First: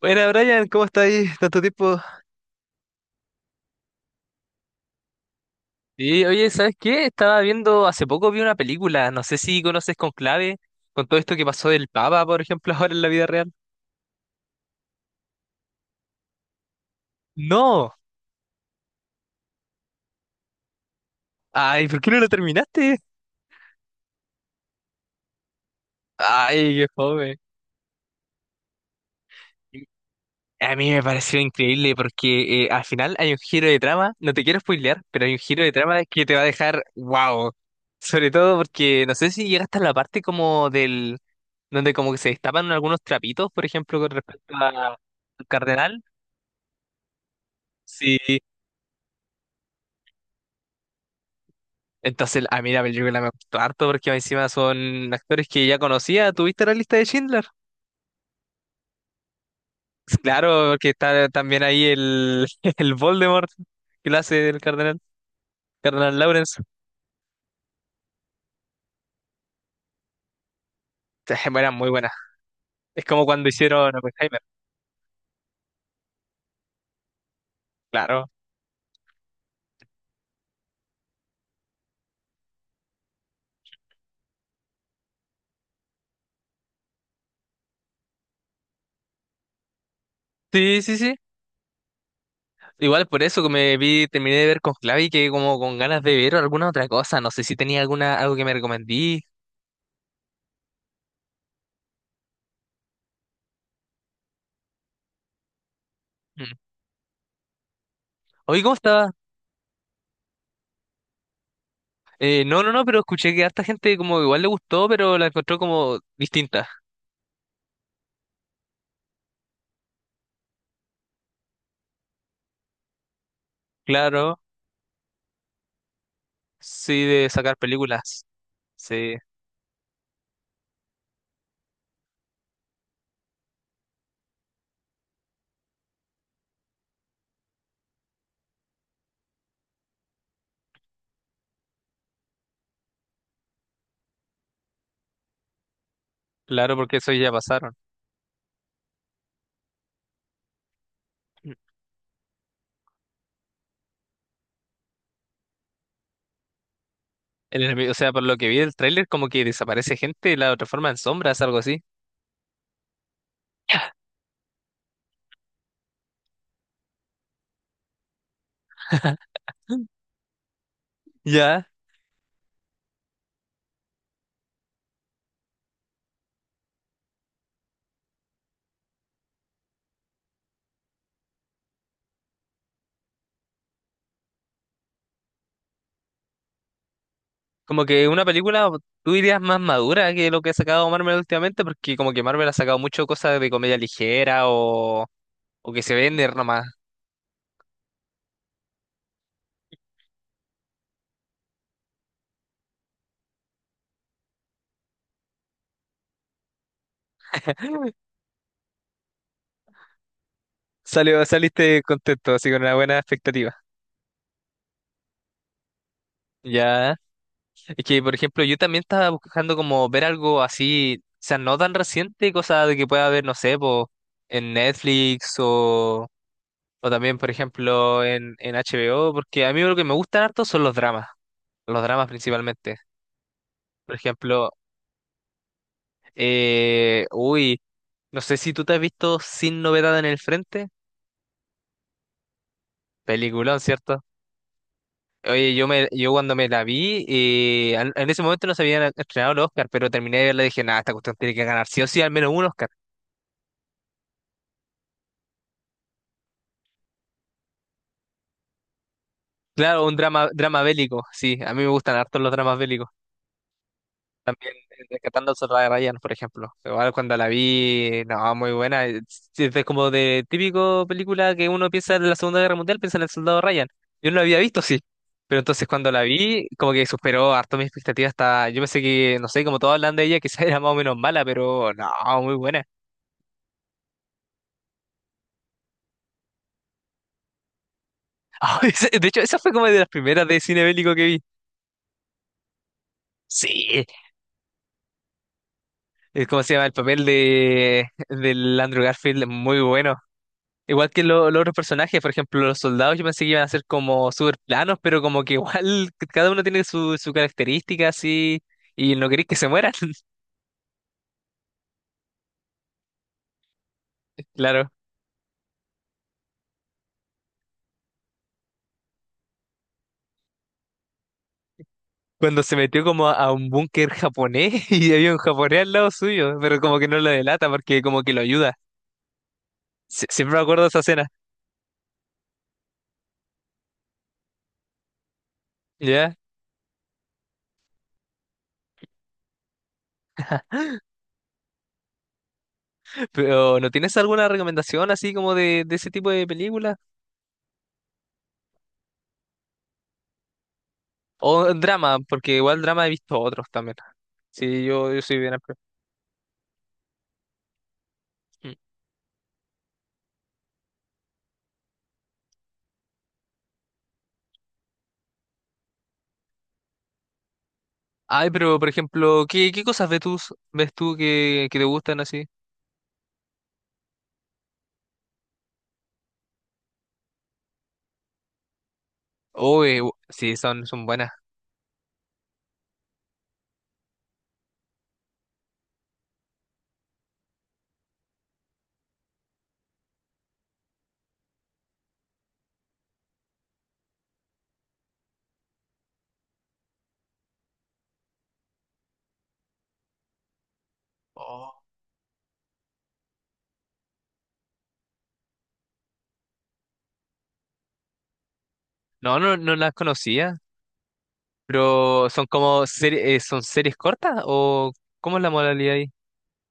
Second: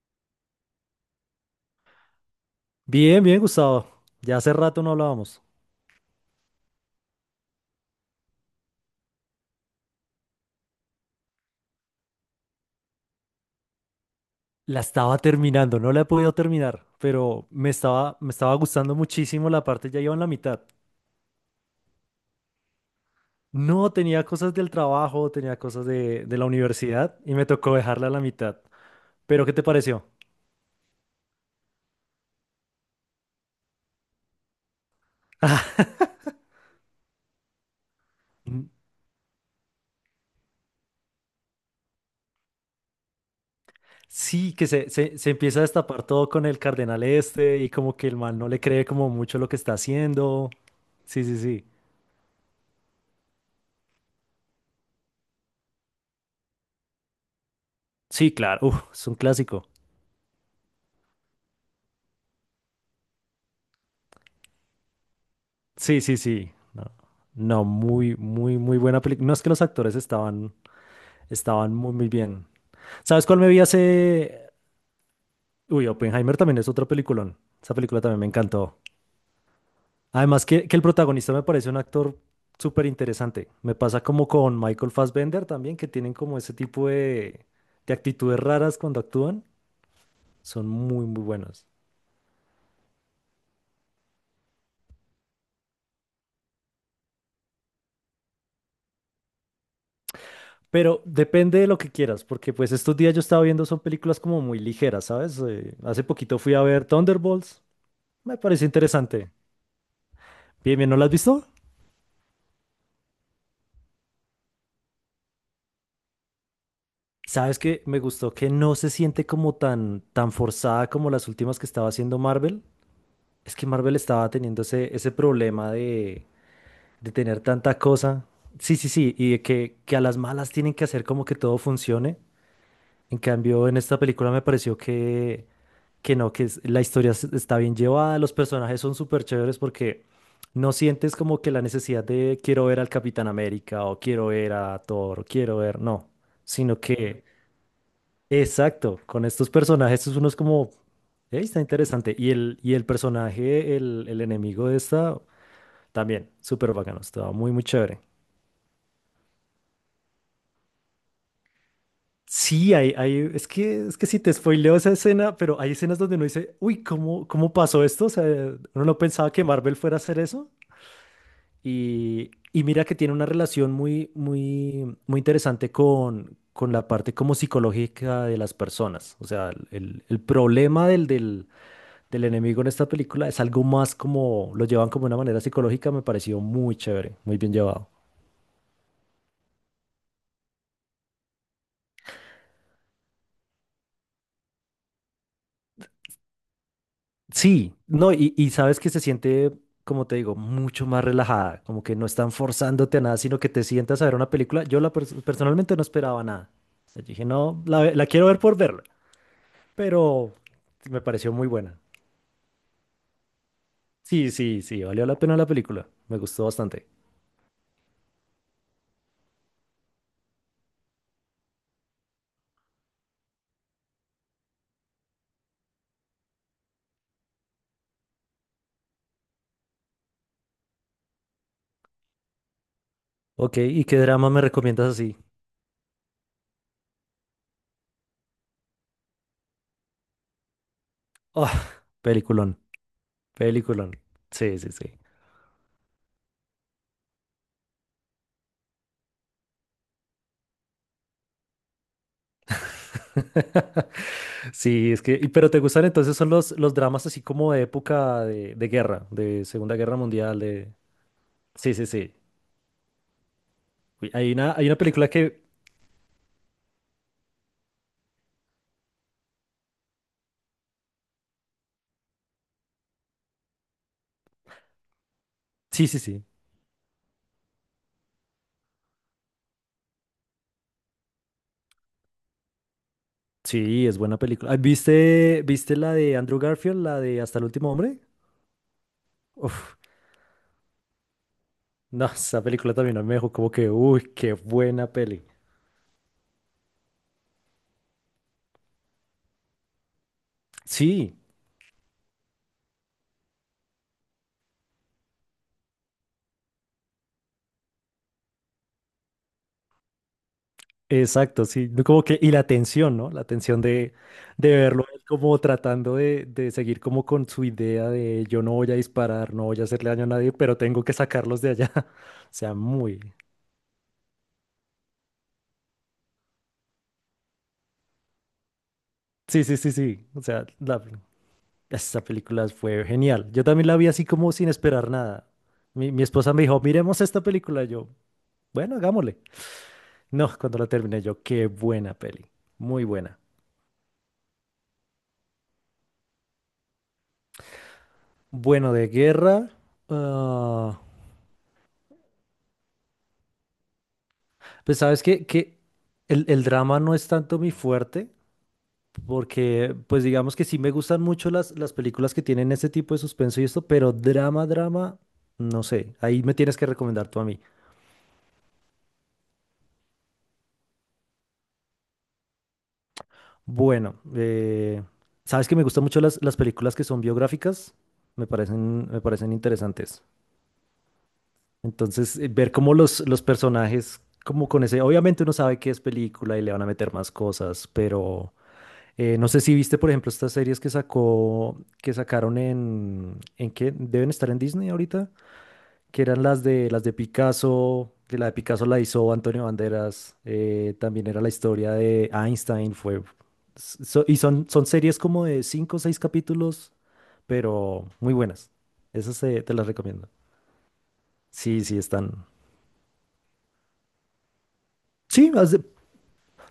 Buena, Brian, ¿cómo está ahí? Tanto tiempo. Bien, bien, Gustavo. Ya hace rato no hablábamos. Y oye, ¿sabes qué? Estaba viendo, hace poco vi una película, no sé si conoces Conclave, con todo esto que pasó del Papa, por ejemplo, ahora en la vida real. La estaba terminando, no la he podido terminar, pero me No, estaba, me estaba gustando muchísimo la parte, ya iba en la mitad. ay, ¿por qué no la terminaste? No, tenía cosas del trabajo, tenía cosas de la Ay, qué universidad y fome. me tocó dejarla a la mitad. Pero, ¿qué te pareció? A mí me pareció increíble porque al final hay un giro de trama, no te quiero spoilear, pero hay un giro de trama que te va a dejar wow. Sobre todo Mm, porque no sé si llegaste a la parte como del, donde como que se destapan algunos trapitos, por ejemplo, con respecto Sí, que se, se, se al empieza a cardenal. destapar todo con el cardenal este y como que el Sí, mal no le cree como mucho lo que está haciendo. Sí, sí, sí. entonces a mí la película me gustó harto porque encima son actores que ya conocía. ¿Tuviste la lista de Schindler? Sí, claro, uf, es un clásico. Claro, porque está también ahí el, el Voldemort que lo hace el cardenal, Sí, sí, cardenal sí. Lawrence. No, no, muy, muy, muy buena película. No es que los actores estaban, eran estaban muy muy, muy buenas. bien. Es como ¿Sabes cuál cuando me vi hicieron Oppenheimer, hace? Uy, Oppenheimer también es otro peliculón. Esa película también me claro. encantó. Además que el protagonista me parece un actor súper interesante. Me pasa como con Michael Fassbender también, que tienen como ese tipo de actitudes raras cuando actúan. Son Sí, sí, muy, sí. muy buenos. Igual por eso que me vi, terminé de ver con Clavi que como con ganas de ver alguna otra cosa. No sé si tenía alguna, algo que me recomendí. Pero depende de lo que quieras, porque pues estos días yo estaba viendo son películas como muy ligeras, ¿sabes? Hace poquito Mm. fui a ver Thunderbolts, me Oye, pareció ¿cómo estaba? interesante. Bien, bien, ¿no la has visto? No, no, no, pero escuché que a harta gente como igual le gustó, pero la encontró como distinta. Sabes que me gustó que no se siente como tan, tan forzada como las últimas que estaba haciendo Marvel. Es que Marvel estaba Claro, teniendo ese problema sí, de de tener sacar tanta películas. cosa. Sí, sí, sí, Sí, y de que a las malas tienen que hacer como que todo funcione. En cambio, en esta película me pareció que no, que la historia está bien llevada, los personajes son súper chéveres porque no sientes como que la necesidad de quiero ver al Capitán América o quiero ver a Thor, o quiero ver, no, claro, sino porque eso que, ya pasaron. exacto, con estos personajes uno es como, "Ey, está interesante". Y el personaje, el enemigo de esta, también, súper bacano, estaba muy, El muy enemigo, o chévere. sea, por lo que vi del tráiler, como que desaparece gente y la transforma en sombras, algo así. Sí, es que si te spoileo esa escena, pero hay escenas donde uno dice, uy, ¿cómo pasó esto? O sea, uno no pensaba que Marvel fuera a hacer eso. Ya. Y mira que tiene una relación muy, muy, muy interesante con la parte como psicológica de las personas. O sea, el problema del enemigo en esta película es algo más como, lo llevan como de una manera psicológica, me pareció muy chévere, muy bien Como llevado. que una película, tú dirías, más madura que lo que ha sacado Marvel últimamente, porque como que Marvel ha sacado mucho cosas de comedia ligera o que se vende nomás. Sí, no, y sabes que se siente, como te digo, mucho más relajada, como que no están forzándote a nada, sino que te sientas a ver una película. Yo la personalmente no esperaba nada. O sea, yo dije, no, la quiero ver por verla, pero me pareció muy buena. Saliste contento, así con una buena expectativa. Sí, sí, sí, valió la pena la película, me gustó bastante. Ya. Es que, por ejemplo, yo también estaba buscando como ver algo así, o sea, no tan reciente, cosa de que pueda ver, no sé, po, en Netflix o también, por ejemplo, en, HBO, porque a mí lo que me gustan harto son los dramas principalmente. Ok, ¿y Por qué drama me ejemplo, recomiendas así? Uy, no sé si tú te has visto Sin Novedad en el Frente, Oh, peliculón, peliculón, peliculón. ¿cierto? Sí, sí, sí. Oye, yo cuando me la vi, en ese momento no se habían estrenado los Oscar, pero terminé de verla y dije, nada, esta cuestión tiene que ganar sí o sí al menos un Oscar. Sí, es que, pero ¿te gustan entonces son los dramas así como de época de guerra, de Segunda Claro, un Guerra drama, Mundial, drama de... bélico, sí, a mí me Sí, sí, gustan sí. harto los dramas bélicos. Uy, hay una, También hay una película Rescatando al que. Soldado Ryan, por ejemplo. Igual cuando la vi, no, muy buena. Es como de típico película que uno piensa en la Segunda Guerra Mundial, piensa en el Soldado Ryan. Yo no la había visto, sí. Pero entonces Sí, cuando sí, la sí. vi, como que superó harto mis expectativas. Hasta, yo pensé que, no sé, como todos hablan de ella, quizás era más o menos mala, pero no, muy buena. Sí, es buena película. Ah, viste la de Andrew Garfield, la de Hasta el último hombre? De hecho, esa fue como Uf, de las primeras de cine bélico que vi. no, esa película también a mí me dejó como que, Sí. uy, qué buena peli. ¿Cómo se llama? El papel de del Andrew Garfield es muy bueno. Igual que Sí, los otros personajes, por ejemplo, los soldados, yo pensé que iban a ser como súper planos, pero como que igual cada uno tiene su, su característica así y no queréis que se mueran. exacto, sí, no, como que, y la tensión, ¿no? La tensión de Claro. verlo él como tratando de seguir como con su idea de yo no voy a disparar, no voy a hacerle daño a nadie, pero tengo que sacarlos de allá. O Cuando sea, se metió muy. como a un búnker japonés y había un japonés al lado suyo, pero como que no lo delata porque como que lo ayuda. Sí, sí, sí, sí. O Siempre me sea, acuerdo de esa la, escena, esta película fue genial. Yo también la vi así como sin esperar nada. Mi ¿ya? esposa me dijo, miremos esta película. Yo, bueno, hagámosle. No, cuando la terminé yo, qué buena peli. Muy buena. Pero ¿no tienes alguna recomendación así como de ese tipo de películas? Bueno, de guerra. ah, O drama, porque igual drama he visto otros también. Sí, pues yo sabes soy que, bien amplio. que el drama no es tanto mi fuerte, Mm. porque pues digamos que sí me gustan mucho las películas que tienen ese tipo de suspenso y esto, pero drama, drama, no sé. Ahí me tienes que recomendar tú a mí. Ay, pero por ejemplo, ¿qué cosas ves tú, que te gustan así? Bueno, sabes que me gustan mucho las películas que son biográficas, me parecen Oh, interesantes. sí, son buenas. Entonces, ver cómo los personajes, como con ese, obviamente uno sabe que es película y le van a meter más cosas, pero no sé si viste, por ejemplo, estas series que sacaron ¿en qué? ¿Deben estar en Disney ahorita? Que eran las de Picasso, que la de Picasso la hizo Antonio Banderas, también era la Oh. historia de Einstein, fue y son series como de cinco o seis capítulos, pero muy buenas. No, Esas no, te no las las recomiendo. conocía, Sí, sí, pero son están. como son series cortas o ¿cómo es la Sí, modalidad ahí?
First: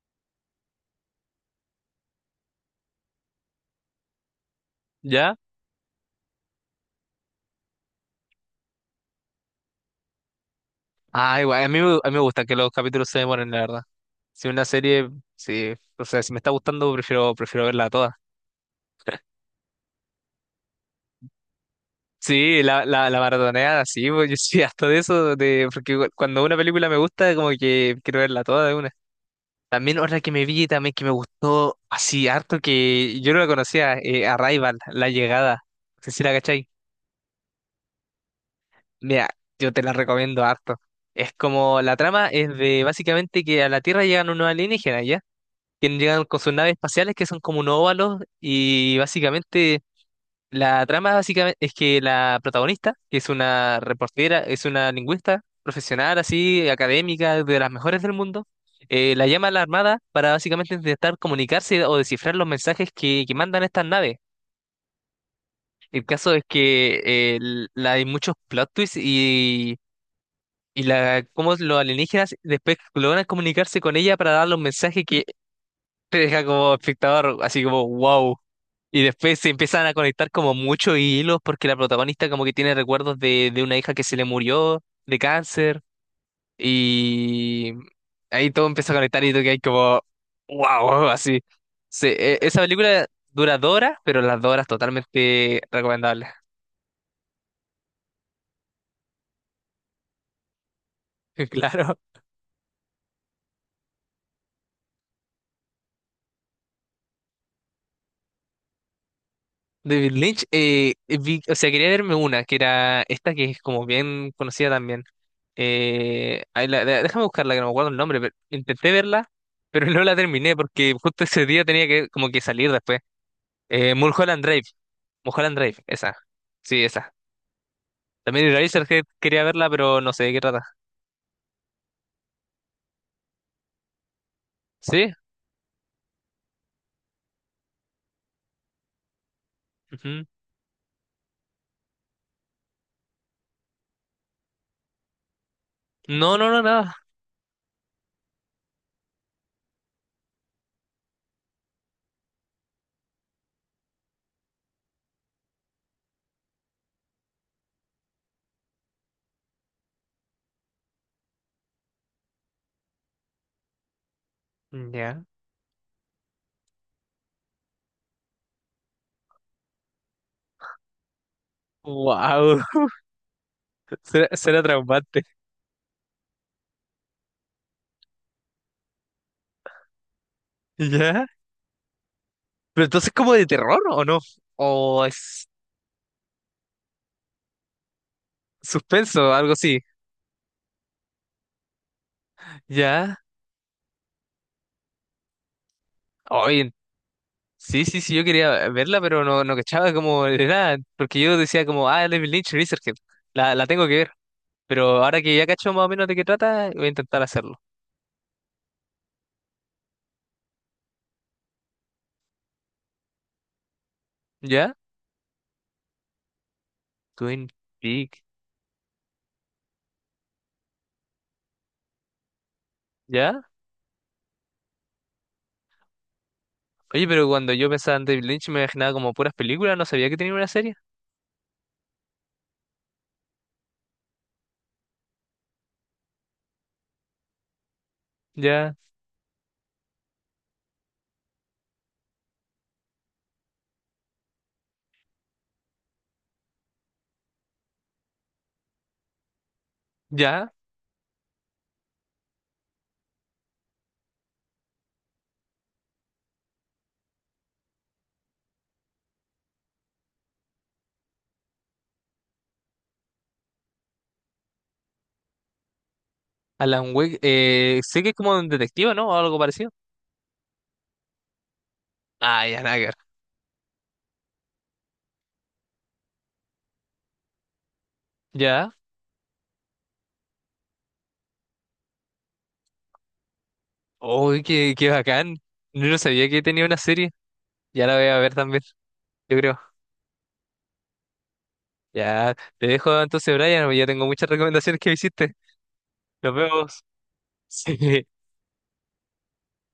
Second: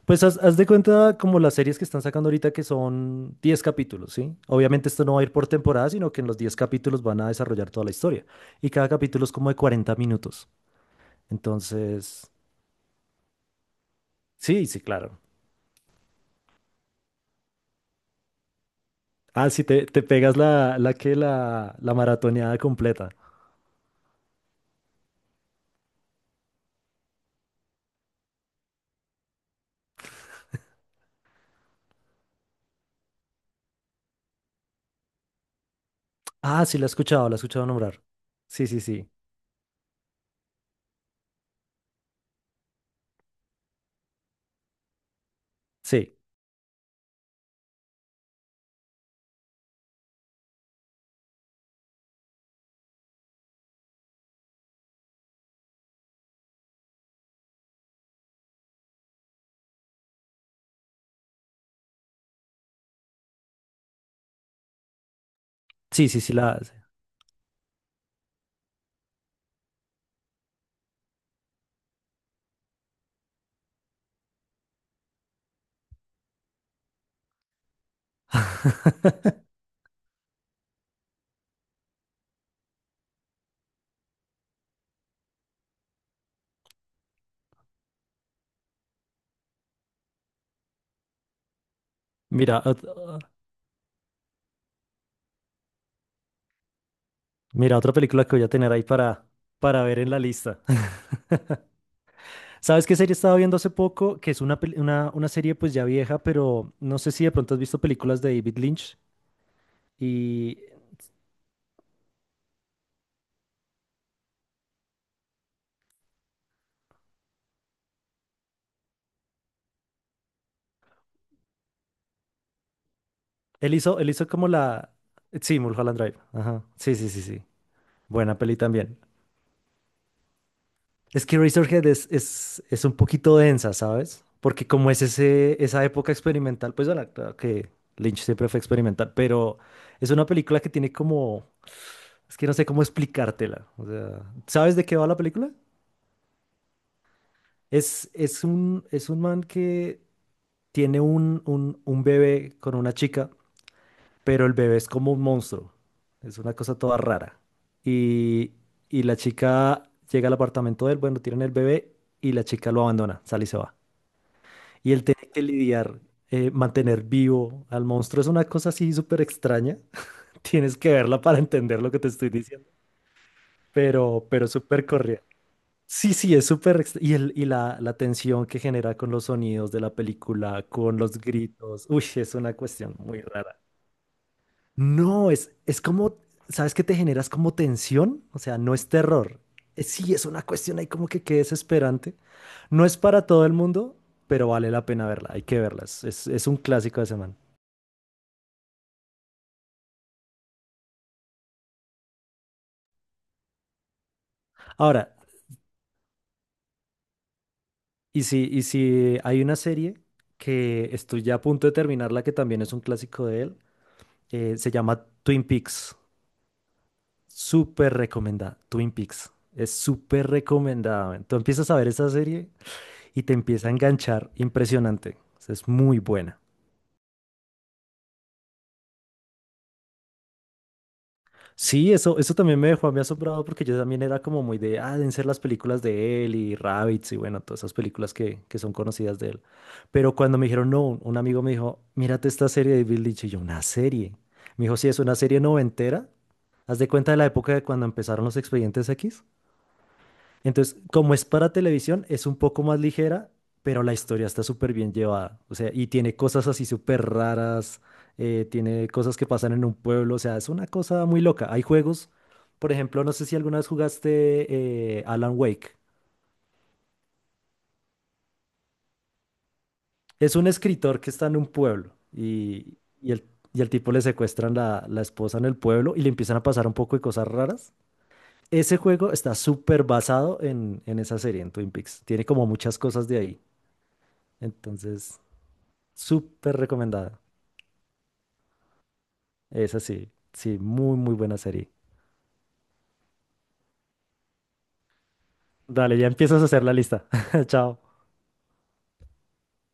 pues haz de cuenta como las series que están sacando ahorita que son 10 capítulos, ¿sí? Obviamente esto no va a ir ¿Ya? por temporada, sino que en los 10 capítulos van a desarrollar toda la historia. Y cada capítulo es como de 40 minutos. Ah, igual, a mí me Entonces, gusta que los capítulos se demoren, la verdad. Si una sí, sí, serie, claro. sí, o sea, si me está gustando, prefiero verla toda. Ah, sí, te pegas la maratoneada Sí, la, la, completa. la maratoneada, sí, pues, yo soy harto de eso, de, porque igual cuando una película me gusta, como que quiero verla toda de una. También otra que me vi, también que me gustó así harto, que yo no la conocía, Arrival, La Llegada. No sé si la Ah, cachai. sí, la he escuchado nombrar. Sí, sí, sí. Mira, yo te la recomiendo harto. Es como, la trama es de básicamente que a la Tierra llegan unos alienígenas, ¿ya? Que Sí, llegan con sus naves espaciales que son como unos óvalos y básicamente. La trama básicamente es que la protagonista, que es una reportera, es una lingüista profesional, así, académica, de las mejores del mundo, la llama a la Armada para básicamente intentar comunicarse o descifrar los mensajes que mandan estas naves. El sí, sí, caso sí, es la. que hay muchos plot twists y, cómo los alienígenas después logran comunicarse con ella para dar los mensajes que te deja como espectador, así como wow. Y después se empiezan a conectar como muchos hilos porque la protagonista como que tiene recuerdos de una hija que se le murió de cáncer y ahí todo empieza a conectar y tú que hay como wow, así. Se- e- esa Mira, ot- película dura dos horas, pero las dos horas totalmente recomendables. mira, otra película que voy a tener ahí para ver en la lista. Claro. ¿Sabes qué serie estaba viendo hace poco? Que es una serie pues ya vieja, pero no sé si de pronto has visto películas de David Lynch. David Lynch, Y o sea, quería verme una, que era esta que es como bien conocida también. Ahí déjame buscarla, que no me acuerdo el nombre, pero intenté verla, pero no la terminé porque justo ese día tenía que como que salir después. Él hizo Mulholland como Drive, la... Mulholland Sí, Drive, Mulholland esa. Drive. Ajá. Sí, Sí, sí, esa. sí, sí. Buena También peli también. Eraserhead quería verla, pero no sé de qué trata. Es que Razorhead es un poquito densa, ¿sabes? Porque como es ¿Sí? Esa época experimental, pues bueno, claro que Lynch siempre fue experimental, pero es Ujú. una película que tiene como, es que no sé cómo explicártela. O sea, ¿sabes de qué va la película? No, no, no, nada. Es un man que tiene un bebé con una chica, pero el bebé es como un monstruo. Es una cosa toda rara. Y, y la chica llega al apartamento de él, bueno, tienen el bebé y la chica lo abandona, sale y se va. Y el Ya. tener que lidiar, mantener vivo al monstruo es una cosa así súper extraña. Tienes que verla para entender lo que te estoy Wow, diciendo. será, Pero será súper correa. traumante. Sí, sí, es súper... y la tensión que genera con los sonidos de la película, con los ¿Ya? gritos. Uy, es una Pero cuestión entonces muy como de rara. terror, ¿o no? O No, es... es como... ¿Sabes qué te generas como tensión? O sea, no es Suspenso, terror. algo así. Sí, es una cuestión ahí como que desesperante. No es Ya. para todo el mundo, pero vale la pena verla, hay que verla, es un Oye, clásico de semana. sí, sí, sí, yo quería verla, pero no, no cachaba como de nada. Porque yo decía como, ah, David Lynch, Resurgent. La tengo que ver. Pero Ahora, ahora que ya cacho más o menos de qué trata, voy a intentar hacerlo. Y si hay una serie que estoy ya a punto de terminarla, que también es un clásico de él, se ¿Ya? llama Twin Peaks, Twin súper Peaks. recomendada, Twin Peaks, es súper recomendada, man. Tú empiezas a ver esa serie y te ¿Ya? empieza a enganchar, impresionante, o sea, es muy buena. Oye, pero cuando yo pensaba en David Lynch me imaginaba como puras películas, no sabía que tenía una serie. Sí, eso también me dejó a mí asombrado porque yo también era como muy de, ah, deben ser las películas de él y Rabbits y bueno, todas esas películas que son Ya. conocidas de él. Pero cuando me dijeron, no, un amigo me dijo, mírate esta serie de Bill Lynch y yo, una serie. Me dijo, sí, es una serie noventera. Haz de cuenta de la época de cuando empezaron los Expedientes X. ¿Ya? Entonces, como es para televisión, es un poco más ligera, pero la historia está súper bien llevada. O sea, y tiene cosas así súper raras, tiene cosas que pasan en un pueblo, o sea, es una cosa muy loca. Hay juegos, por ejemplo, no sé si alguna vez jugaste Alan Wake. Alan Wake, sé que es como un detective, ¿no? O algo parecido. Es un escritor que está en un pueblo Ah, ya, nada que ver. Y al tipo le secuestran la esposa en el pueblo y le empiezan a pasar un poco de cosas raras. ¿Ya? Ese juego está súper basado en esa serie, en Twin Peaks. Tiene como muchas cosas de ahí. Uy, qué Entonces... bacán. Yo no sabía que Súper tenía una serie. recomendada. Ya la voy a ver también. Yo creo. Esa sí, sí, muy, muy buena serie. Ya, te dejo entonces, Brian, porque ya tengo muchas recomendaciones que me hiciste. Dale, ya Nos empiezas a hacer la vemos. lista. Chao. Sí.